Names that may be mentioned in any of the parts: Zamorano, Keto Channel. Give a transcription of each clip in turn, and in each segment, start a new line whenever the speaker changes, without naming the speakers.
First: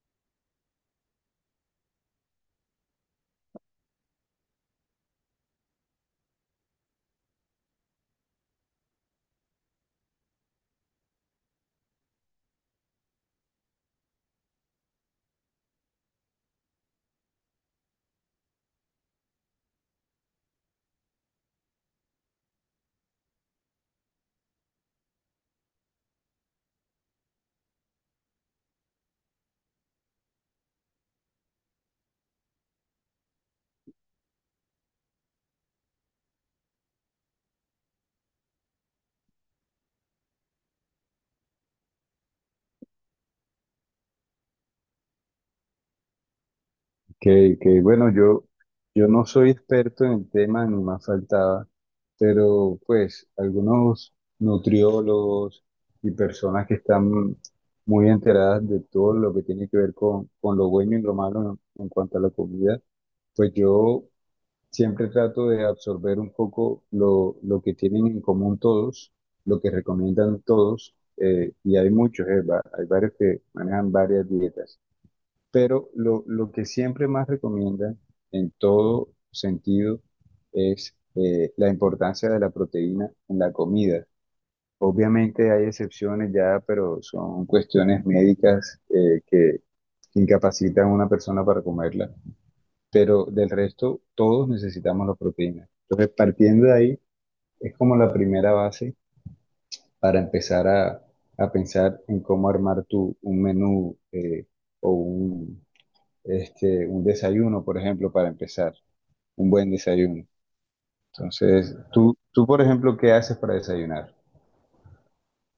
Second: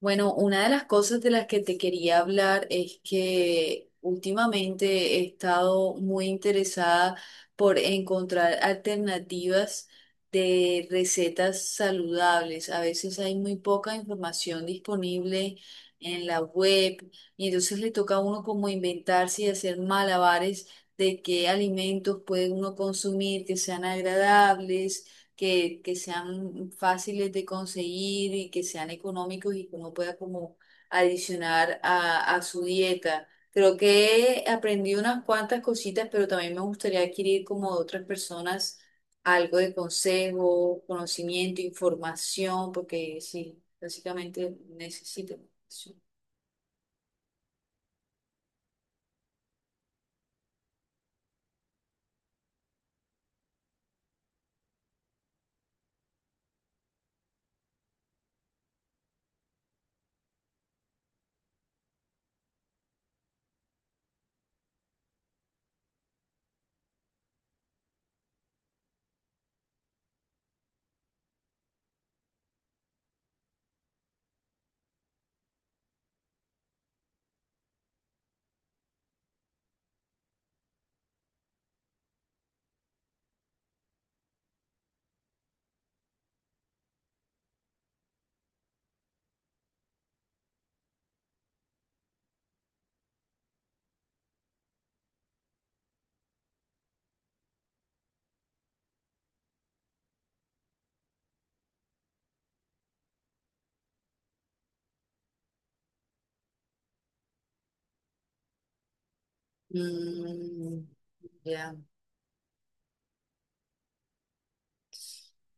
Bueno, una de las cosas de las que te quería hablar es que últimamente he estado muy interesada por encontrar alternativas de recetas saludables. A veces hay muy poca información disponible en la web, y entonces le toca a uno como inventarse y hacer malabares de qué alimentos puede uno consumir que sean agradables, que sean fáciles de conseguir y que sean económicos y que uno pueda como adicionar a su dieta. Creo que aprendí unas cuantas cositas, pero también me gustaría adquirir como de otras personas algo de consejo, conocimiento, información, porque sí, básicamente necesito información.
Que, que, bueno, yo, yo no soy experto en el tema, ni más faltaba, pero pues algunos nutriólogos y personas que están muy enteradas de todo lo que tiene que ver con lo bueno y lo malo en cuanto a la comida, pues yo siempre trato de absorber un poco lo que tienen en común todos, lo que recomiendan todos, y hay muchos, hay varios que manejan varias dietas. Pero lo que siempre más recomiendan en todo sentido es la importancia de la proteína en la comida. Obviamente hay excepciones ya, pero son cuestiones médicas que incapacitan a una persona para comerla. Pero del resto, todos necesitamos la proteína. Entonces, partiendo de ahí, es como la primera base para empezar a pensar en cómo armar un menú o un, un desayuno, por ejemplo, para empezar, un buen desayuno.
Mm, ya.
Entonces, tú, por ejemplo, ¿qué haces para desayunar?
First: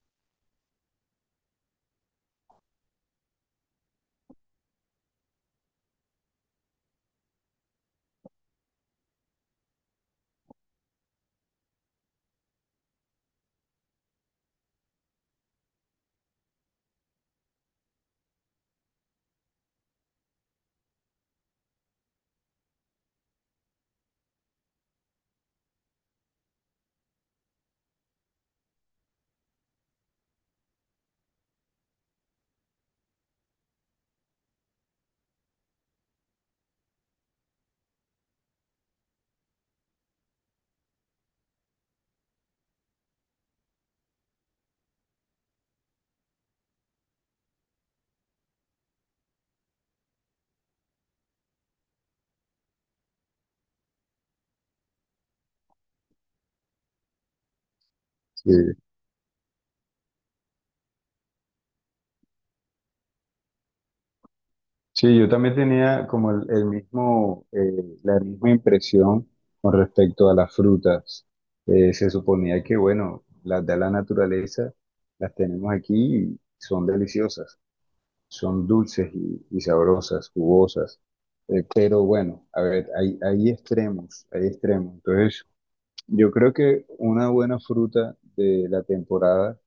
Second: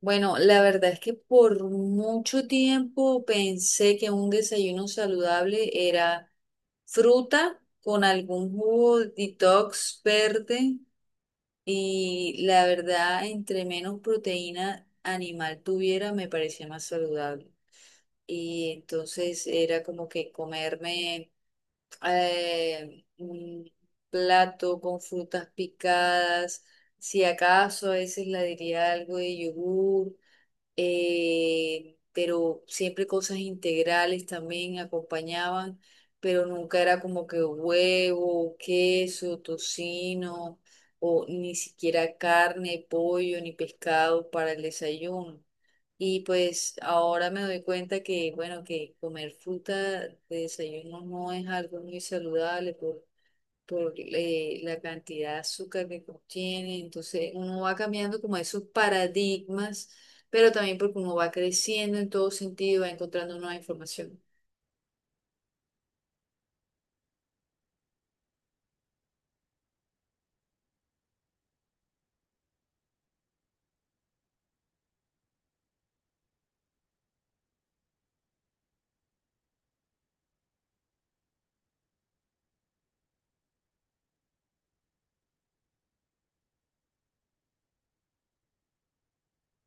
Bueno, la verdad es que por mucho tiempo pensé que un desayuno saludable era fruta con algún jugo detox verde, y la verdad, entre menos proteína animal tuviera, me parecía más saludable. Y entonces era como que comerme un plato con frutas picadas, si acaso a veces la diría algo de yogur, pero siempre cosas integrales también acompañaban, pero nunca era como que huevo, queso, tocino, o ni siquiera carne, pollo, ni pescado para el desayuno. Y pues ahora me doy cuenta que, bueno, que comer fruta de desayuno no es algo muy saludable por la cantidad de azúcar que contiene. Entonces uno va cambiando como
Sí.
esos paradigmas, pero también porque uno va creciendo en todo sentido, va encontrando nueva información.
Sí, yo también tenía como el mismo, la misma impresión con respecto a las frutas. Se suponía que, bueno, las da la naturaleza, las tenemos aquí y son deliciosas, son dulces y sabrosas, jugosas. Pero bueno, a ver, hay extremos, hay extremos. Entonces, yo creo que una buena fruta de la temporada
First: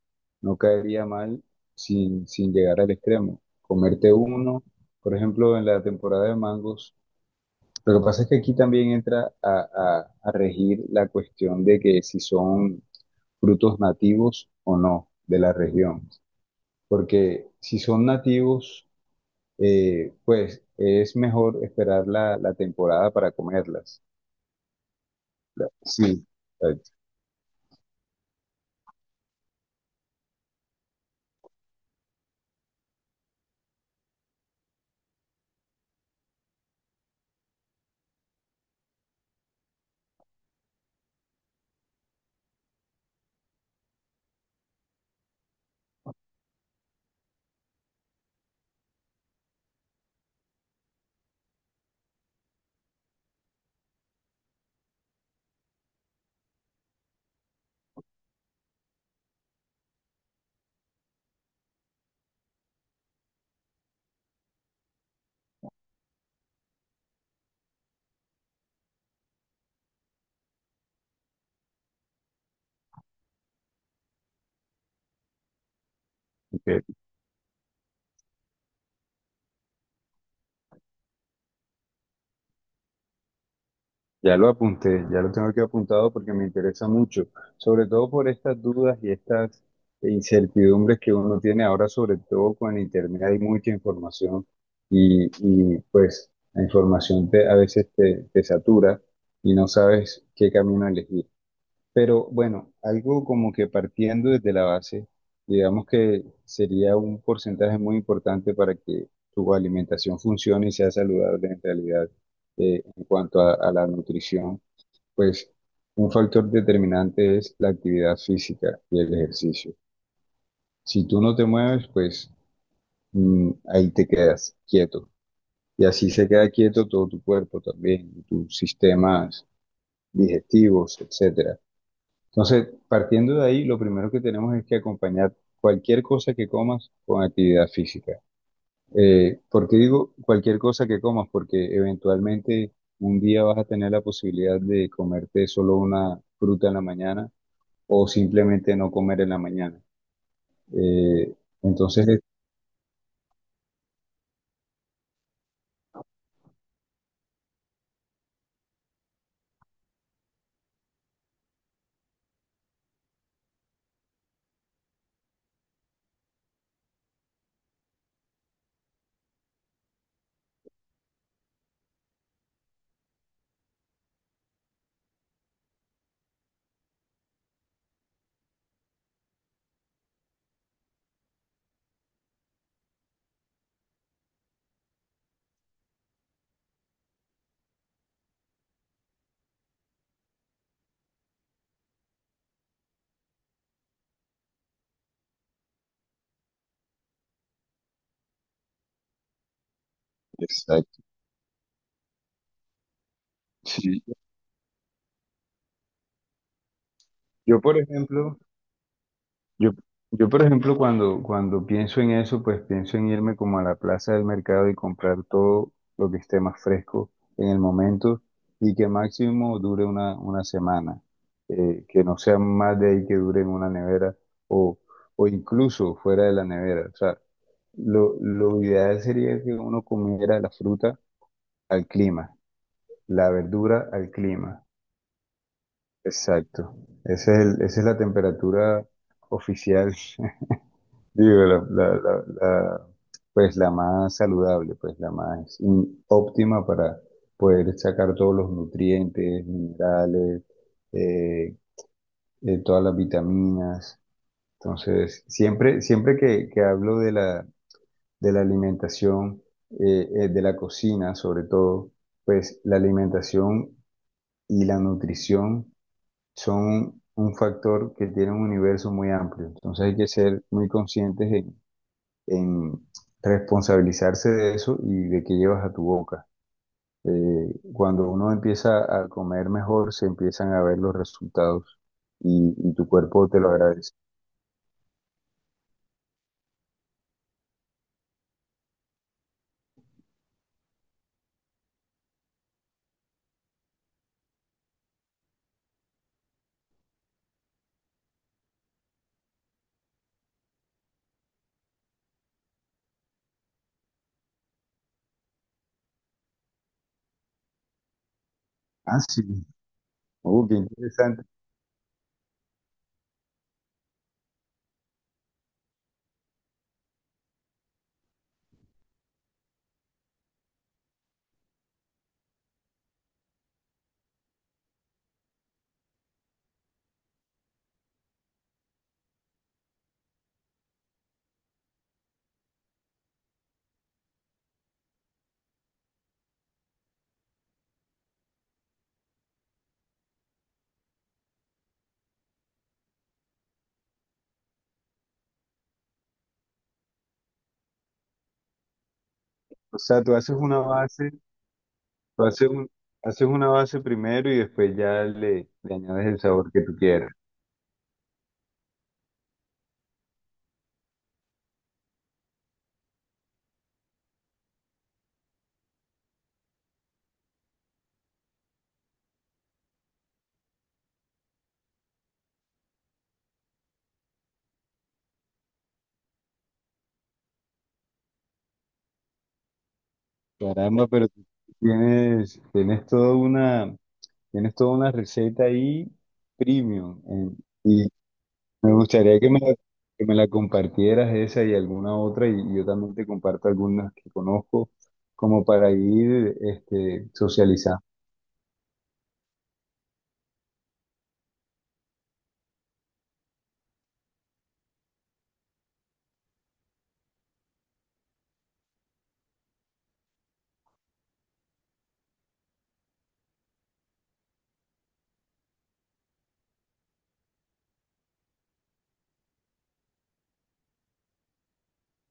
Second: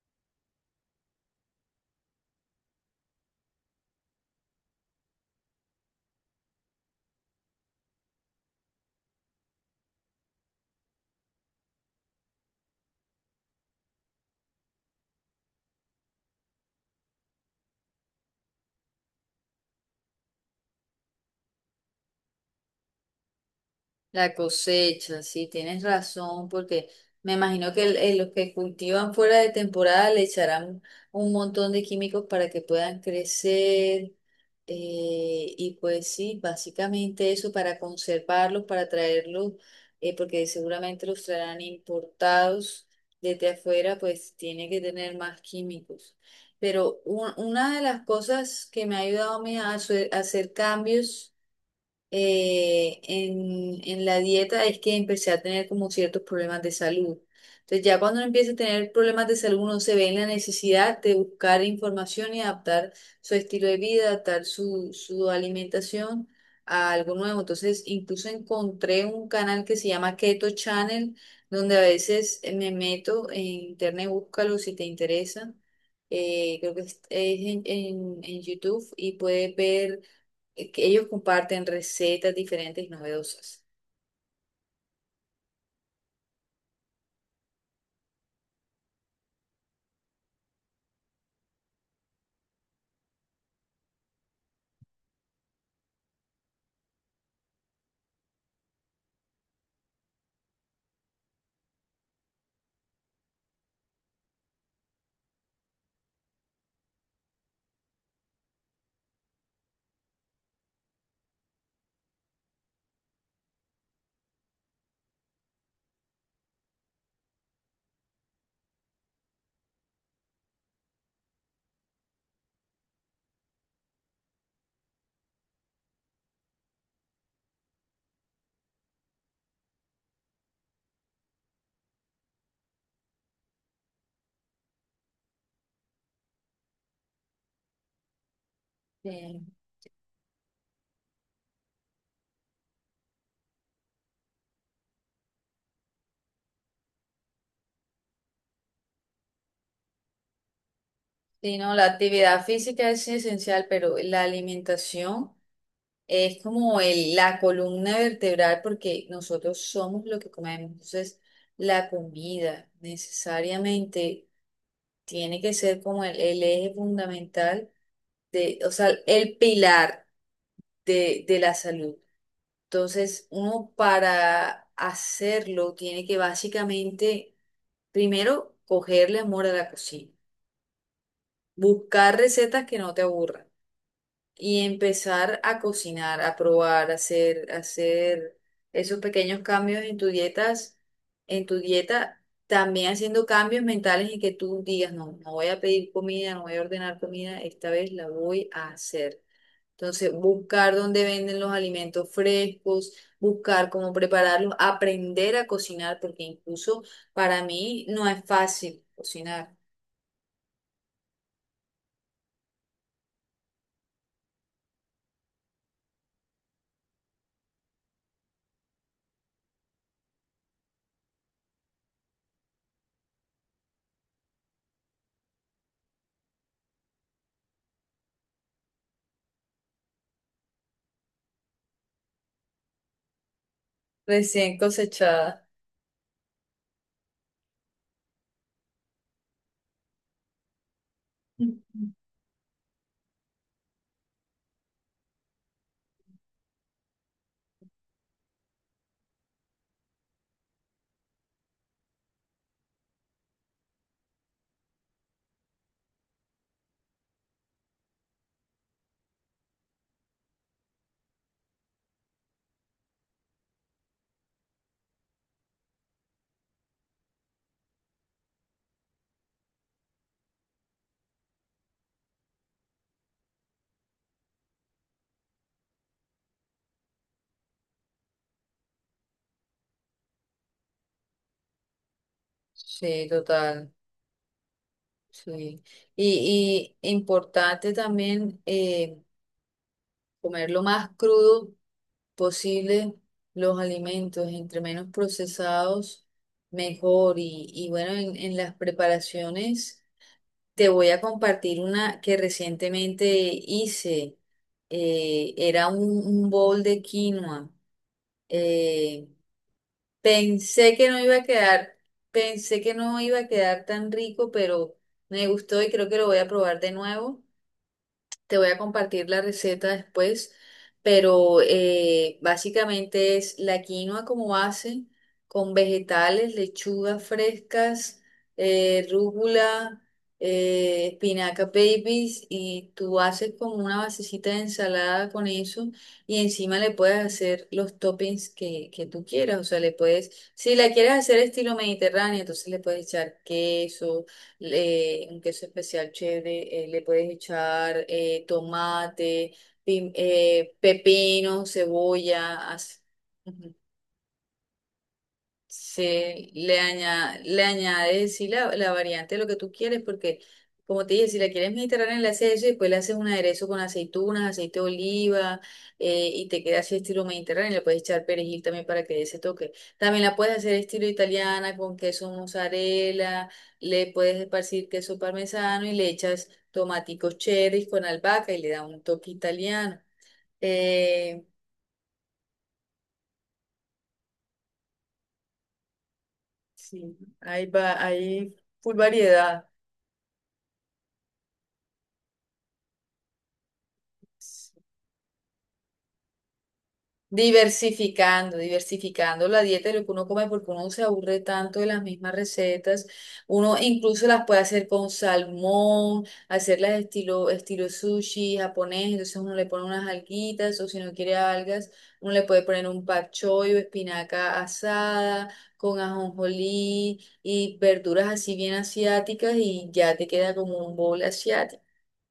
no caería mal sin llegar al extremo. Comerte uno, por ejemplo, en la temporada de mangos. Lo que pasa es que aquí también entra a regir la cuestión de que si son frutos nativos o no de la región. Porque si son nativos, pues es mejor esperar la temporada para comerlas.
La cosecha, sí, tienes
Sí,
razón,
ok.
porque me imagino que los que cultivan fuera de temporada le echarán un montón de químicos para que puedan crecer. Y pues sí, básicamente eso para conservarlos, para traerlos, porque seguramente los traerán importados desde afuera, pues tiene que tener más químicos. Pero una de las cosas que me ha ayudado a mí a hacer cambios en la dieta es que empecé a tener como ciertos problemas de salud. Entonces ya cuando uno empieza a tener problemas de salud, uno se ve en la necesidad de buscar información y adaptar su estilo de vida, adaptar su alimentación a algo nuevo. Entonces incluso encontré un canal que se llama Keto Channel, donde a veces me meto en internet, búscalo si te interesa. Creo que es en en YouTube, y puedes ver que ellos comparten recetas diferentes y novedosas.
Ya lo apunté, ya lo tengo aquí apuntado porque me interesa mucho, sobre todo por estas dudas y estas incertidumbres que uno tiene ahora, sobre todo con Internet hay mucha información pues la información a veces te satura y no sabes qué camino elegir. Pero bueno, algo como que partiendo desde la base, digamos que sería un porcentaje muy importante para que tu alimentación funcione y sea saludable en realidad, en cuanto a la nutrición, pues un factor determinante es la actividad física y el ejercicio. Si tú no te mueves, pues ahí te quedas quieto. Y así se queda quieto todo tu cuerpo también, tus sistemas digestivos, etc. Entonces, partiendo de ahí, lo primero que tenemos es que acompañar cualquier cosa que comas con actividad física.
Sí.
¿Por qué digo cualquier cosa que comas? Porque eventualmente un día vas a tener la posibilidad de comerte solo una fruta en la mañana o simplemente no comer en la mañana. Eh,
Sí, no, la
entonces,
actividad física es esencial, pero la alimentación es como la columna vertebral, porque nosotros somos lo que comemos. Entonces, la comida necesariamente tiene que ser como el eje fundamental de, o sea, el pilar de la salud. Entonces, uno para hacerlo tiene que básicamente primero cogerle amor a la cocina, buscar recetas que no te aburran y empezar a cocinar, a probar, a hacer esos pequeños cambios en en tu dieta, también haciendo cambios mentales en que tú digas, no, no voy a pedir comida, no voy a ordenar comida, esta vez la voy a hacer. Entonces, buscar
exacto.
dónde venden los alimentos frescos, buscar cómo
Sí,
prepararlos, aprender a cocinar, porque incluso para
yo, por
mí no es
ejemplo,
fácil cocinar.
Yo, yo, por ejemplo, cuando pienso en eso, pues pienso en irme como a la plaza del mercado y comprar todo lo que esté más fresco en el momento y que máximo dure una semana, que no sea más de ahí que dure en una nevera o, o incluso fuera de la nevera. O sea, lo ideal sería que uno comiera la fruta al clima, la verdura al
Recién
clima.
cosechada.
Exacto. Esa es la temperatura oficial. Digo, la,
Ujú.
la- la- la- Pues la más saludable, pues la más óptima para poder sacar todos los nutrientes, minerales, eh, todas las vitaminas. Entonces, siempre, siempre que hablo de la alimentación, de la cocina sobre todo, pues la alimentación y la nutrición son un factor que tiene un universo muy amplio. Entonces hay que ser muy conscientes en responsabilizarse de eso y de qué llevas a tu boca. Cuando uno empieza a comer mejor, se empiezan a ver los resultados y tu
Sí,
cuerpo te lo
total.
agradece.
Sí. Y importante también, comer lo más crudo posible los alimentos. Entre menos procesados, mejor. Y bueno, en las preparaciones te voy a compartir una que recientemente hice. Era un bowl de quinoa.
Ah,
Eh,
sí, qué
Pensé que no iba a
interesante.
quedar, pensé que no iba a quedar tan rico, pero me gustó y creo que lo voy a probar de nuevo. Te voy a compartir la receta después, pero básicamente es la quinoa como base, con vegetales, lechugas frescas, rúcula, espinaca babies, y tú haces como una basecita de ensalada con eso, y encima le puedes hacer los toppings que tú quieras, o sea, le puedes, si la quieres hacer estilo mediterráneo, entonces le puedes echar queso, un queso especial chévere, le puedes echar tomate,
O sea, tú haces una base,
pepino,
tú
cebolla,
haces un-
así.
haces una base primero y después ya le añades el
Sí,
sabor que tú quieras.
le añades, sí, la variante de lo que tú quieres, porque como te dije, si la quieres mediterránea, le haces eso y después le haces un aderezo con aceitunas, aceite de oliva, y te queda así estilo mediterráneo, le puedes echar perejil también para que dé ese toque. También la puedes hacer estilo italiana con queso mozzarella, le puedes esparcir queso parmesano y le echas tomaticos cherry con albahaca, y le da un toque italiano.
Caramba, pero tú
Eh,
tienes, tienes toda una, tienes toda una receta ahí
sí,
premium.
hay, va,
eh,
hay
Me
full
gustaría
variedad.
que me la compartieras, esa y alguna otra, y yo también te comparto algunas que conozco como para ir, este, socializando.
Diversificando, diversificando la dieta de lo que uno come, porque uno se aburre tanto de las mismas recetas. Uno incluso las puede hacer con salmón, hacerlas estilo, estilo sushi japonés. Entonces uno le pone unas alguitas, o si no quiere algas, uno le puede poner un pak choi, o espinaca asada con ajonjolí y verduras así bien asiáticas, y ya te queda como un bowl asiático.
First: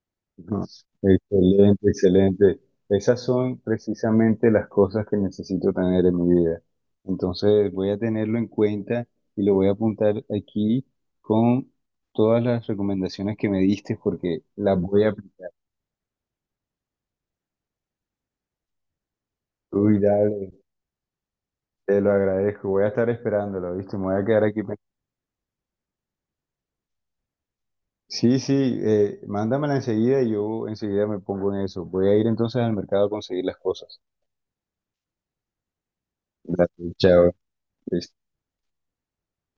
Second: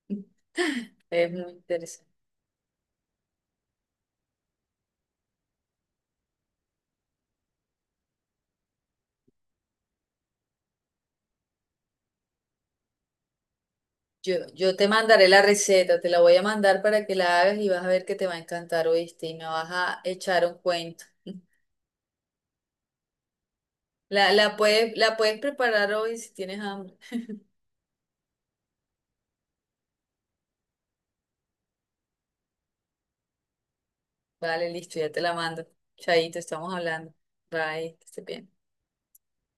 ¿No?
Es muy
Excelente,
interesante.
excelente. Esas son precisamente las cosas que necesito tener en mi vida. Entonces voy a tenerlo en cuenta y lo voy a apuntar aquí con todas las recomendaciones que me diste porque
Yo
las
te
voy a
mandaré la
aplicar.
receta, te la voy a mandar para que la hagas y vas a ver que te va a encantar, ¿oíste? Y me vas
Uy,
a echar
dale,
un cuento.
te lo agradezco. Voy a estar esperándolo, ¿viste? Me voy a
La,
quedar aquí.
la puedes preparar hoy si tienes hambre.
Sí, sí, mándamela enseguida y yo enseguida me pongo en eso. Voy a ir entonces al mercado a conseguir las cosas.
Vale, listo, ya te la mando. Chaito, estamos
Gracias,
hablando.
chao.
Bye, que estés bien.